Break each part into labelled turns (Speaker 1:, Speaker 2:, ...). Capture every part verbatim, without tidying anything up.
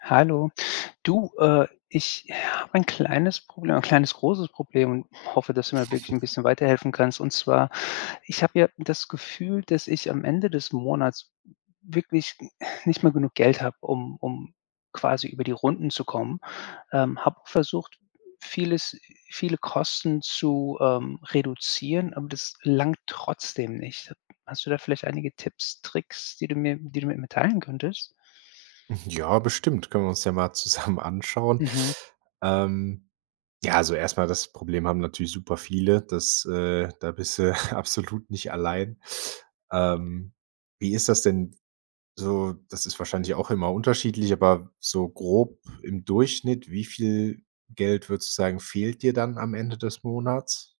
Speaker 1: Hallo. Du, äh, ich habe ein kleines Problem ein kleines großes Problem, und hoffe, dass du mir wirklich 'n bisschen weiterhelfen kannst. Und zwar, ich habe ja das Gefühl, dass ich am Ende des Monats wirklich n nicht mehr genug Geld habe, um um quasi über die Runden zu kommen. Ähm, habe versucht, vieles viele Kosten zu, ähm, reduzieren, aber das langt trotzdem nicht. Hast du da vielleicht einige Tipps, Tricks, die du mir die du mir mitteilen könntest?
Speaker 2: Hm, ja, bestimmt. Können wir uns ja mal zusammen anschauen.
Speaker 1: Mhm.
Speaker 2: Ähm, ja, also erstmal das Problem haben natürlich super viele, dass äh, da bist du absolut nicht allein. Ähm, wie ist das denn? So, das ist wahrscheinlich auch immer unterschiedlich, aber so grob im Durchschnitt, wie viel Geld, würdest du sagen, fehlt dir dann am Ende des Monats?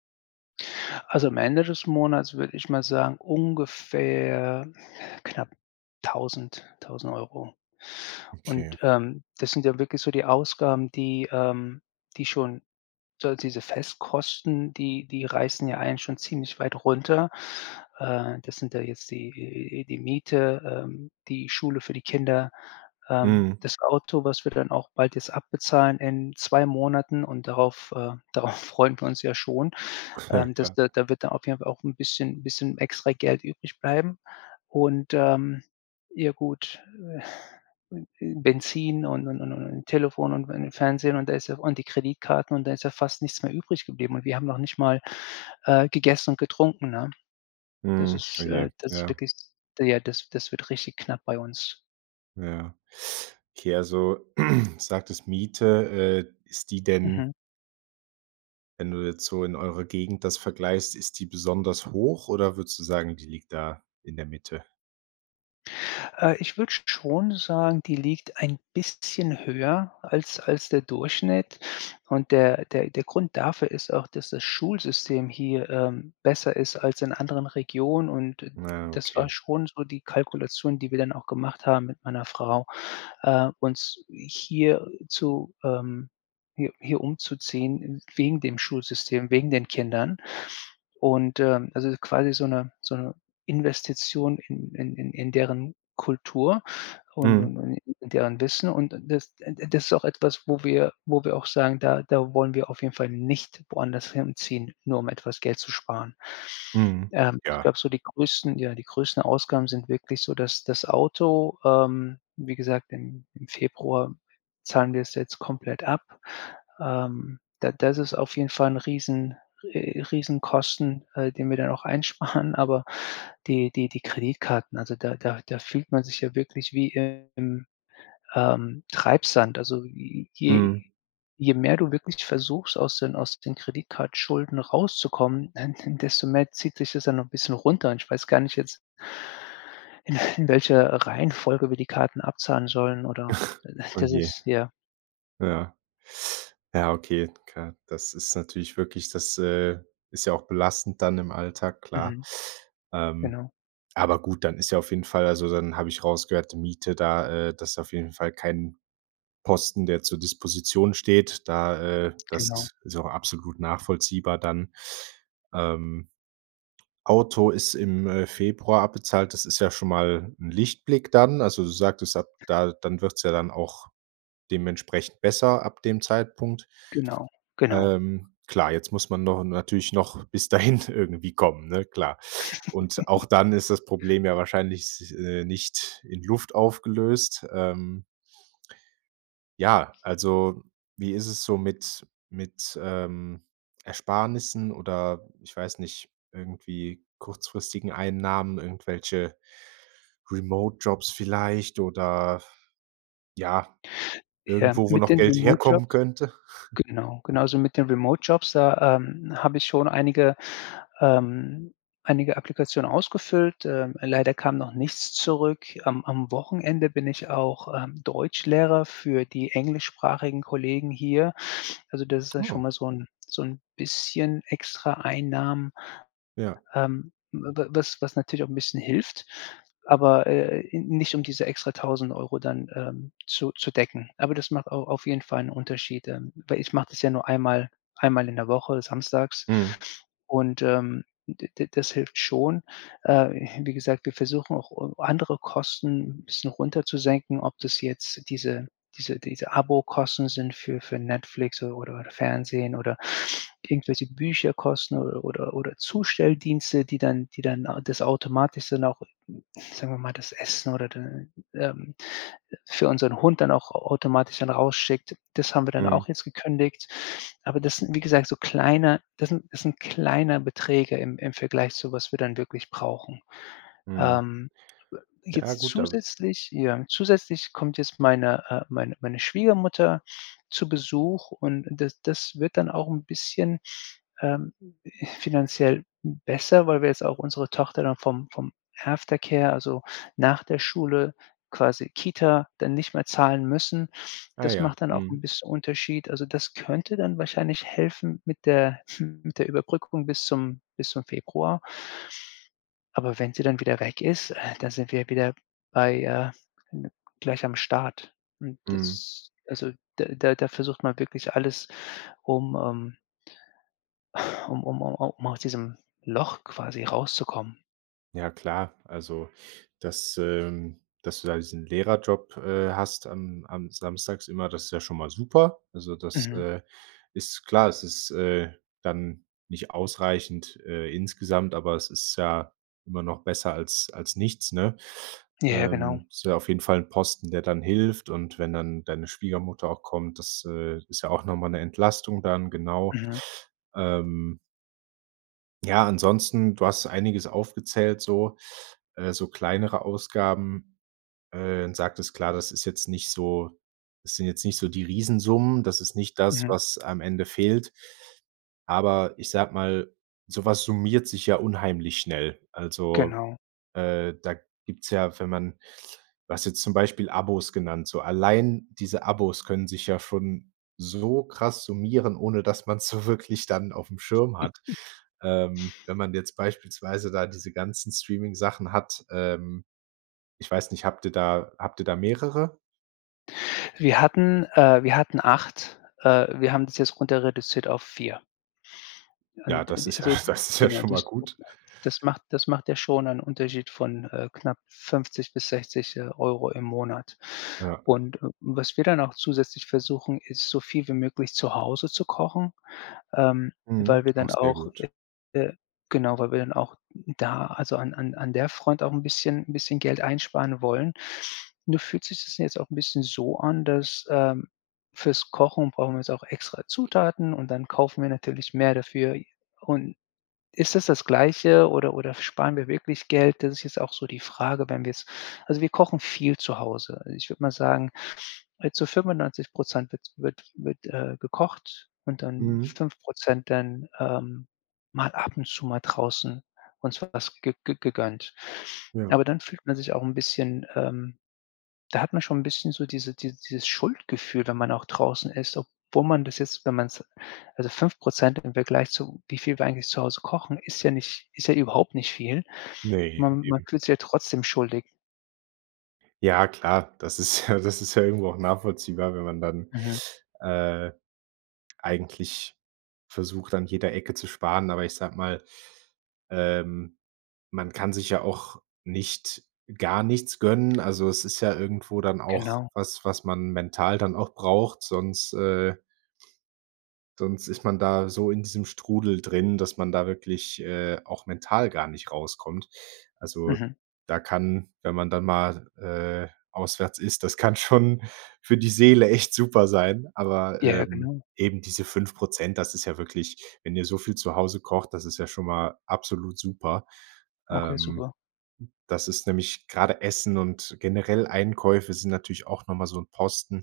Speaker 1: Also, am Ende des Monats würde ich mal sagen, ungefähr knapp tausend tausend Euro.
Speaker 2: Okay.
Speaker 1: Und, ähm, das sind ja wirklich so die Ausgaben, die ähm, die schon so halt diese Festkosten, die die reißen ja einen schon ziemlich weit runter. Äh, das sind da jetzt die die Miete, ähm, die Schule für die Kinder, ähm,
Speaker 2: Mhm.
Speaker 1: das Auto, was wir dann auch bald jetzt abbezahlen in zwei Monaten und darauf, äh, darauf freuen wir uns ja schon.
Speaker 2: Ja,
Speaker 1: Ähm, das
Speaker 2: klar.
Speaker 1: da da wird dann auf jeden Fall auch 'n bisschen 'n bisschen extra Geld übrig bleiben, und, ähm ja, gut. Äh äh hm, Benzin und und und und Telefon und wegen Fernsehen und da ist ja auch und die Kreditkarten und dann ist ja fast nichts mehr übrig geblieben. Und wir haben noch nicht mal, äh, gegessen und getrunken, ne? Das
Speaker 2: Mhm. Oh
Speaker 1: ist
Speaker 2: je,
Speaker 1: äh, das ist
Speaker 2: ja.
Speaker 1: wirklich ja, das das wird richtig knapp bei uns.
Speaker 2: Ja. Okay, also, sagtest Miete, äh, ist die denn
Speaker 1: Mhm.
Speaker 2: wenn du jetzt so in eurer Gegend das vergleichst, ist die besonders hoch, oder würdest du sagen, die liegt da in der Mitte?
Speaker 1: Äh, ich würde sch schon sagen, die liegt ein bisschen höher als als der Durchschnitt und der der der Grund dafür ist auch, dass das Schulsystem hier, ähm, besser ist als in anderen Regionen und d
Speaker 2: Ja,
Speaker 1: das
Speaker 2: okay.
Speaker 1: war schon so die Kalkulation, die wir dann auch gemacht haben mit meiner Frau. Äh, uns hier zu, ähm hi hier umzuziehen wegen dem Schulsystem, wegen den Kindern. Und, ähm, also, quasi so 'ne so 'ne Investition in in in in deren Kultur und
Speaker 2: Mhm.
Speaker 1: und und in deren Wissen und d das äh, d das ist auch etwas, wo wir wo wir auch sagen, da da wollen wir auf jeden Fall nicht woanders hinziehen, nur um etwas Geld zu sparen.
Speaker 2: Mhm.
Speaker 1: Ähm, ich
Speaker 2: Ja.
Speaker 1: glaube so die größten ja, die größten Ausgaben sind wirklich so, das das Auto, ähm, wie gesagt, im im Februar zahlen wir es jetzt komplett ab. Ähm, da das ist auf jeden Fall 'n Riesen äh, Riesenkosten, äh, den wir dann auch einsparen, aber die die die Kreditkarten, also, da da da fühlt man sich ja wirklich wie im, ähm, Treibsand, also, j je
Speaker 2: Mhm.
Speaker 1: je mehr du wirklich versuchst, aus den aus den Kreditkartenschulden rauszukommen, denn denn desto mehr zieht dich das dann noch 'n bisschen runter und ich weiß gar nicht jetzt in welcher Reihenfolge wir die Karten abzahlen sollen, oder
Speaker 2: Oh,
Speaker 1: das
Speaker 2: je.
Speaker 1: ist ja.
Speaker 2: Ja. Ja, okay, klar. Das ist natürlich wirklich, das, äh, ist ja auch belastend dann im Alltag, klar.
Speaker 1: Mhm.
Speaker 2: Ähm,
Speaker 1: Genau.
Speaker 2: aber gut, dann ist ja auf jeden Fall also dann habe ich rausgehört, die Miete da äh, das auf jeden Fall kein Posten, der zur Disposition steht, da äh, das
Speaker 1: Genau.
Speaker 2: is ist auch absolut nachvollziehbar, dann, ähm, Auto ist im, äh, Februar abbezahlt. Das ist ja schon mal 'n Lichtblick dann. Also, du sagtest ab, da dann wird's ja dann auch dementsprechend besser ab dem Zeitpunkt.
Speaker 1: Genau, genau.
Speaker 2: Ähm, klar, jetzt muss man no natürlich noch bis dahin irgendwie kommen, ne, klar. Und auch dann ist das Problem ja wahrscheinlich, äh, nicht in Luft aufgelöst, ähm Ja, also, wie ist es so mit mit, ähm, Ersparnissen oder ich weiß nicht, irgendwie kurzfristigen Einnahmen, irgendwelche Remote-Jobs vielleicht, oder, ja,
Speaker 1: Ja,
Speaker 2: irgendwo, wo
Speaker 1: mit
Speaker 2: noch
Speaker 1: den
Speaker 2: Geld herkommen
Speaker 1: Remote-Jobs
Speaker 2: könnte?
Speaker 1: genau, genau. Also, mit den Remote-Jobs da, ähm, habe ich schon einige ähm, einige Applikationen ausgefüllt, ähm, leider kam noch nichts zurück. Am am Wochenende bin ich auch, ähm, Deutschlehrer für die englischsprachigen Kollegen hier. Also, das ist ja schon
Speaker 2: Oh.
Speaker 1: mal so 'n so 'n bisschen extra Einnahmen.
Speaker 2: Ja.
Speaker 1: Ähm, wa wa was was natürlich auch 'n bisschen hilft, aber, äh, nicht, um diese extra tausend Euro dann, ähm, zu zu decken. Aber das macht au auf jeden Fall 'n Unterschied, ähm, weil ich mache das ja nur einmal einmal in der Woche samstags
Speaker 2: Mhm.
Speaker 1: und, ähm, d d das hilft schon. Äh, wie gesagt, wir versuchen auch, äh, andere Kosten 'n bisschen runter zu senken, ob das jetzt diese diese diese Abokosten sind für für Netflix o oder Fernsehen oder irgendwelche Bücherkosten oder oder oder Zustelldienste, die dann die dann das automatis dann auch, sagen wir mal, das Essen oder d ähm, für unseren Hund dann auch a automatisch dann rausschickt. Das haben wir dann
Speaker 2: Mhm.
Speaker 1: auch jetzt gekündigt. Aber das sind, wie gesagt, so kleine das sind das sind kleine Beträge im im Vergleich zu was wir dann wirklich brauchen.
Speaker 2: Mhm.
Speaker 1: Ähm,
Speaker 2: Ja,
Speaker 1: jetzt
Speaker 2: gut, da w
Speaker 1: zusätzlich ja, zusätzlich kommt jetzt meine äh, meine meine Schwiegermutter zu Besuch und d das das wird dann auch 'n bisschen, ähm, finanziell besser, weil wir jetzt auch unsere Tochter dann vom vom Aftercare, also nach der Schule quasi Kita dann nicht mehr zahlen müssen.
Speaker 2: Ah
Speaker 1: Das
Speaker 2: ja.
Speaker 1: macht dann auch
Speaker 2: Mhm.
Speaker 1: 'n bisschen Unterschied. Also, das könnte dann wahrscheinlich helfen mit der mit der Überbrückung bis zum bis zum Februar. Aber wenn sie dann wieder weg ist, äh, dann sind wir wieder bei, äh gleich am Start. Hm,
Speaker 2: Mhm.
Speaker 1: das also, da da da versucht man wirklich alles um, ähm Um um um um aus diesem Loch quasi rauszukommen.
Speaker 2: Ja klar. Also, das, ähm dass du da diesen Lehrerjob, äh, hast am am samstags immer. Das ist ja schon mal super. Also, das,
Speaker 1: Mhm.
Speaker 2: äh, ist klar. Das ist, äh, dann nicht ausreichend, äh, insgesamt. Aber es ist ja immer noch besser als als nichts, ne?
Speaker 1: Ja, ja, genau.
Speaker 2: Ähm, ist ja auf jeden Fall 'n Posten, der dann hilft. Und wenn dann deine Schwiegermutter auch kommt. Das, äh, ist ja auch noch mal 'ne Entlastung dann, genau.
Speaker 1: Mhm.
Speaker 2: Ähm ja, ansonsten, du hast einiges aufgezählt, so, äh, so kleinere Ausgaben, äh, sagtest klar, das ist jetzt nicht so das sind jetzt nicht so die Riesensummen, das ist nicht das,
Speaker 1: Mhm.
Speaker 2: was am Ende fehlt. Aber ich sage mal, sowas summiert sich ja unheimlich schnell. Also,
Speaker 1: Genau.
Speaker 2: äh, da gibt's ja, wenn man du hast jetzt zum Beispiel Abos genannt, so allein diese Abos können sich ja schon so krass summieren, ohne dass man's so wirklich dann aufm Schirm hat, ähm, wenn man jetzt beispielsweise da diese ganzen Streaming-Sachen hat, ähm, ich weiß nicht, habt ihr da habt ihr da mehrere?
Speaker 1: Wir hatten äh, wir hatten acht, äh wir haben das jetzt runter reduziert auf vier.
Speaker 2: Ja,
Speaker 1: Und
Speaker 2: das
Speaker 1: und
Speaker 2: ist ja
Speaker 1: also, g
Speaker 2: das ist ja
Speaker 1: genau,
Speaker 2: schon mal
Speaker 1: das das
Speaker 2: gut.
Speaker 1: das macht das macht ja schon einen Unterschied von, äh, knapp fünfzig bis sechzig, äh, Euro im Monat.
Speaker 2: Ja.
Speaker 1: Und, äh, was wir dann auch zusätzlich versuchen, ist so viel wie möglich zu Hause zu kochen, ähm, weil
Speaker 2: Mhm.
Speaker 1: wir
Speaker 2: Auch
Speaker 1: dann
Speaker 2: sehr
Speaker 1: auch
Speaker 2: gut.
Speaker 1: äh, äh, genau, weil wir dann auch da, also, an an an der Front auch 'n bisschen 'n bisschen Geld einsparen wollen. Nur fühlt sich das jetzt auch 'n bisschen so an, dass, ähm, fürs Kochen brauchen wir jetzt auch extra Zutaten und dann kaufen wir natürlich mehr dafür. Und ist das, das Gleiche oder oder sparen wir wirklich Geld? Das ist jetzt auch so die Frage, wenn wir jetzt also, wir kochen viel zu Hause. Äh, ich würde mal sagen, äh zu fünfundneunzig Prozent wird wird wird, äh, gekocht und dann
Speaker 2: Mhm.
Speaker 1: fünf Prozent dann, ähm, mal ab und zu mal draußen uns was ge ge gegönnt.
Speaker 2: Ja.
Speaker 1: Aber dann fühlt man sich auch 'n bisschen, ähm da hat man schon 'n bisschen so diese die dieses Schuldgefühl, wenn man auch draußen isst, obwohl man das jetzt, wenn man's also, fünf Prozent im Vergleich zu wie viel wir eigentlich zu Hause kochen, ist ja nicht ist ja überhaupt nicht viel.
Speaker 2: Ne,
Speaker 1: Man man
Speaker 2: eben.
Speaker 1: fühlt sich halt trotzdem schuldig.
Speaker 2: Ja, klar. Das ist ja das ist ja irgendwo auch nachvollziehbar, wenn man dann,
Speaker 1: Mhm.
Speaker 2: äh, eigentlich versucht, an jeder Ecke zu sparen. Aber ich sage mal, ähm, man kann sich ja auch nicht, gar nichts gönnen. Also, es ist ja irgendwo dann auch
Speaker 1: Genau.
Speaker 2: was, was man mental dann auch braucht, sonst äh sonst ist man da so in diesem Strudel drin, dass man da wirklich, äh, auch mental gar nicht rauskommt. Also,
Speaker 1: Mhm.
Speaker 2: da kann wenn man dann mal, äh, auswärts isst, das kann schon für die Seele echt super sein, aber,
Speaker 1: Ja,
Speaker 2: ähm,
Speaker 1: genau.
Speaker 2: eben diese fünf Prozent das ist ja wirklich wenn ihr so viel zu Hause kocht, das ist ja schon mal absolut super.
Speaker 1: Okay,
Speaker 2: Ähm,
Speaker 1: super.
Speaker 2: das ist nämlich gerade Essen und generell Einkäufe sind natürlich auch nochmal so 'n Posten,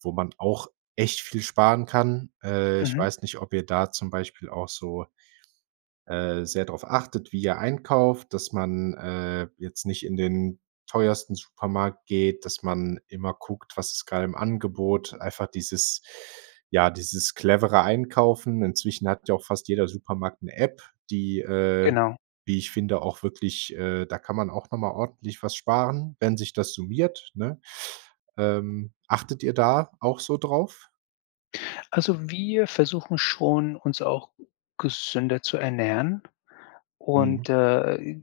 Speaker 2: wo man auch echt viel sparen kann. Äh, ich
Speaker 1: Mhm.
Speaker 2: weiß nicht, ob ihr da zum Beispiel auch so, äh, sehr drauf achtet, wie ihr einkauft, dass man, äh, jetzt nicht in den teuersten Supermarkt geht, dass man immer guckt, was ist gerade im Angebot einfach dieses ja, dieses clevere Einkaufen. Inzwischen hat ja auch fast jeder Supermarkt 'ne App, die, äh,
Speaker 1: Genau.
Speaker 2: wie ich finde auch wirklich, äh da kann man auch noch mal ordentlich was sparen, wenn sich das summiert, ne? Ähm, achtet ihr da auch so drauf?
Speaker 1: Also, wir versuchen schon, uns auch gesünder zu ernähren
Speaker 2: Mhm.
Speaker 1: und, äh,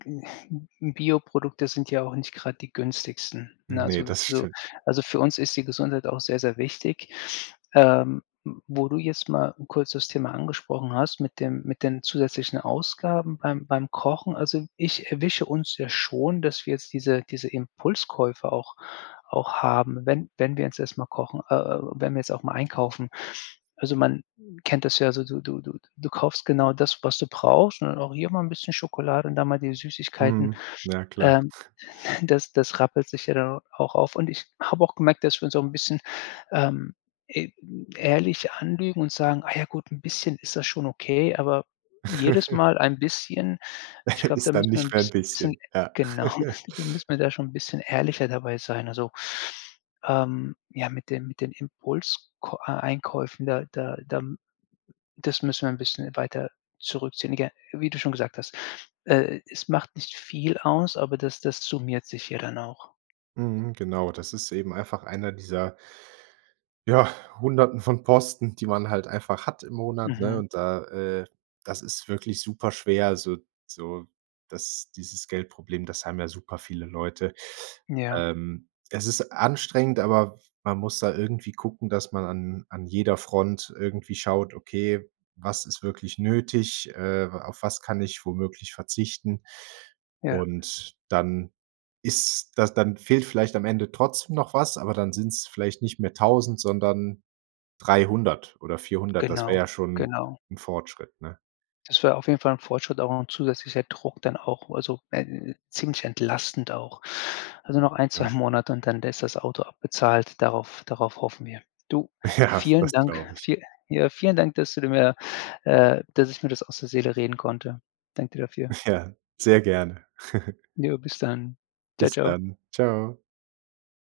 Speaker 1: Bioprodukte sind ja auch nicht gerade die günstigsten ne?
Speaker 2: Ne,
Speaker 1: Also
Speaker 2: das
Speaker 1: so
Speaker 2: stimmt.
Speaker 1: also für uns ist die Gesundheit auch sehr, sehr wichtig. Ähm. Wo du jetzt mal kurz das Thema angesprochen hast, mit dem mit den zusätzlichen Ausgaben beim beim Kochen. Also ich erwische uns ja schon, dass wir jetzt diese diese Impulskäufe auch auch haben, wenn wenn wir jetzt erstmal mal kochen, äh äh, wenn wir's auch mal einkaufen. Also, man kennt das ja, so du du du du kaufst genau das, was du brauchst, und auch hier mal 'n bisschen Schokolade und da mal die Süßigkeiten.
Speaker 2: Mhm. Ja, klar.
Speaker 1: Ähm, das das rappelt sich ja dann auch auf. Und ich habe auch gemerkt, dass wir uns auch 'n bisschen, ähm, e ehrlich anlügen und sagen: „Ah ja gut, 'n bisschen ist das schon okay,“ aber jedes Mal ein bisschen ich glaube, da
Speaker 2: Ist dann
Speaker 1: müssen wir 'n
Speaker 2: nicht mehr' n
Speaker 1: bisschen bisschen
Speaker 2: bisschen, ja.
Speaker 1: genau, da müssen wir da schon 'n bisschen ehrlicher dabei sein also, ähm, ja, mit den mit den Impuls k äh, Einkäufen, da da da das müssen wir 'n bisschen weiter zurückziehen [unintelligible] wie du schon gesagt hast, äh, es macht nicht viel aus, aber das das summiert sich ja dann auch.
Speaker 2: Mhm, genau. Das ist eben einfach einer dieser ja, hunderten von Posten, die man halt einfach hat im Monat, ne,
Speaker 1: Mhm.
Speaker 2: und da, äh das ist wirklich super schwer, also, so das dieses Geldproblem, das haben ja super viele Leute.
Speaker 1: Ja.
Speaker 2: Ähm, es ist anstrengend, aber man muss da irgendwie gucken, dass man an an jeder Front irgendwie schaut: „Okay, was ist wirklich nötig, äh, wa auf was kann ich womöglich verzichten.“
Speaker 1: Ja.
Speaker 2: Und dann ist das dann fehlt vielleicht am Ende trotzdem noch was, aber dann sind's vielleicht nicht mehr tausend, sondern dreihundert oder vierhundert, das wäre
Speaker 1: Genau,
Speaker 2: ja schon
Speaker 1: genau.
Speaker 2: 'n Fortschritt, ne?
Speaker 1: Das wäre auf jeden Fall 'n Fortschritt, aber auch 'n zusätzlicher Druck dann auch, also wenn ziemlich entlastend auch. Also noch ein,
Speaker 2: Ja.
Speaker 1: zwei Monate und dann ist das Auto abbezahlt. Darauf darauf hoffen wir. Du,
Speaker 2: Ja,
Speaker 1: vielen
Speaker 2: das
Speaker 1: Dank,
Speaker 2: glaube ich.
Speaker 1: viel ja, vielen Dank, dass du die mir, äh dass ich mir das aus der Seele reden konnte. Danke dir dafür.
Speaker 2: Ja, sehr gerne.
Speaker 1: Jo, bis dann. Tschau,
Speaker 2: Bis
Speaker 1: tschau.
Speaker 2: dann, tschau.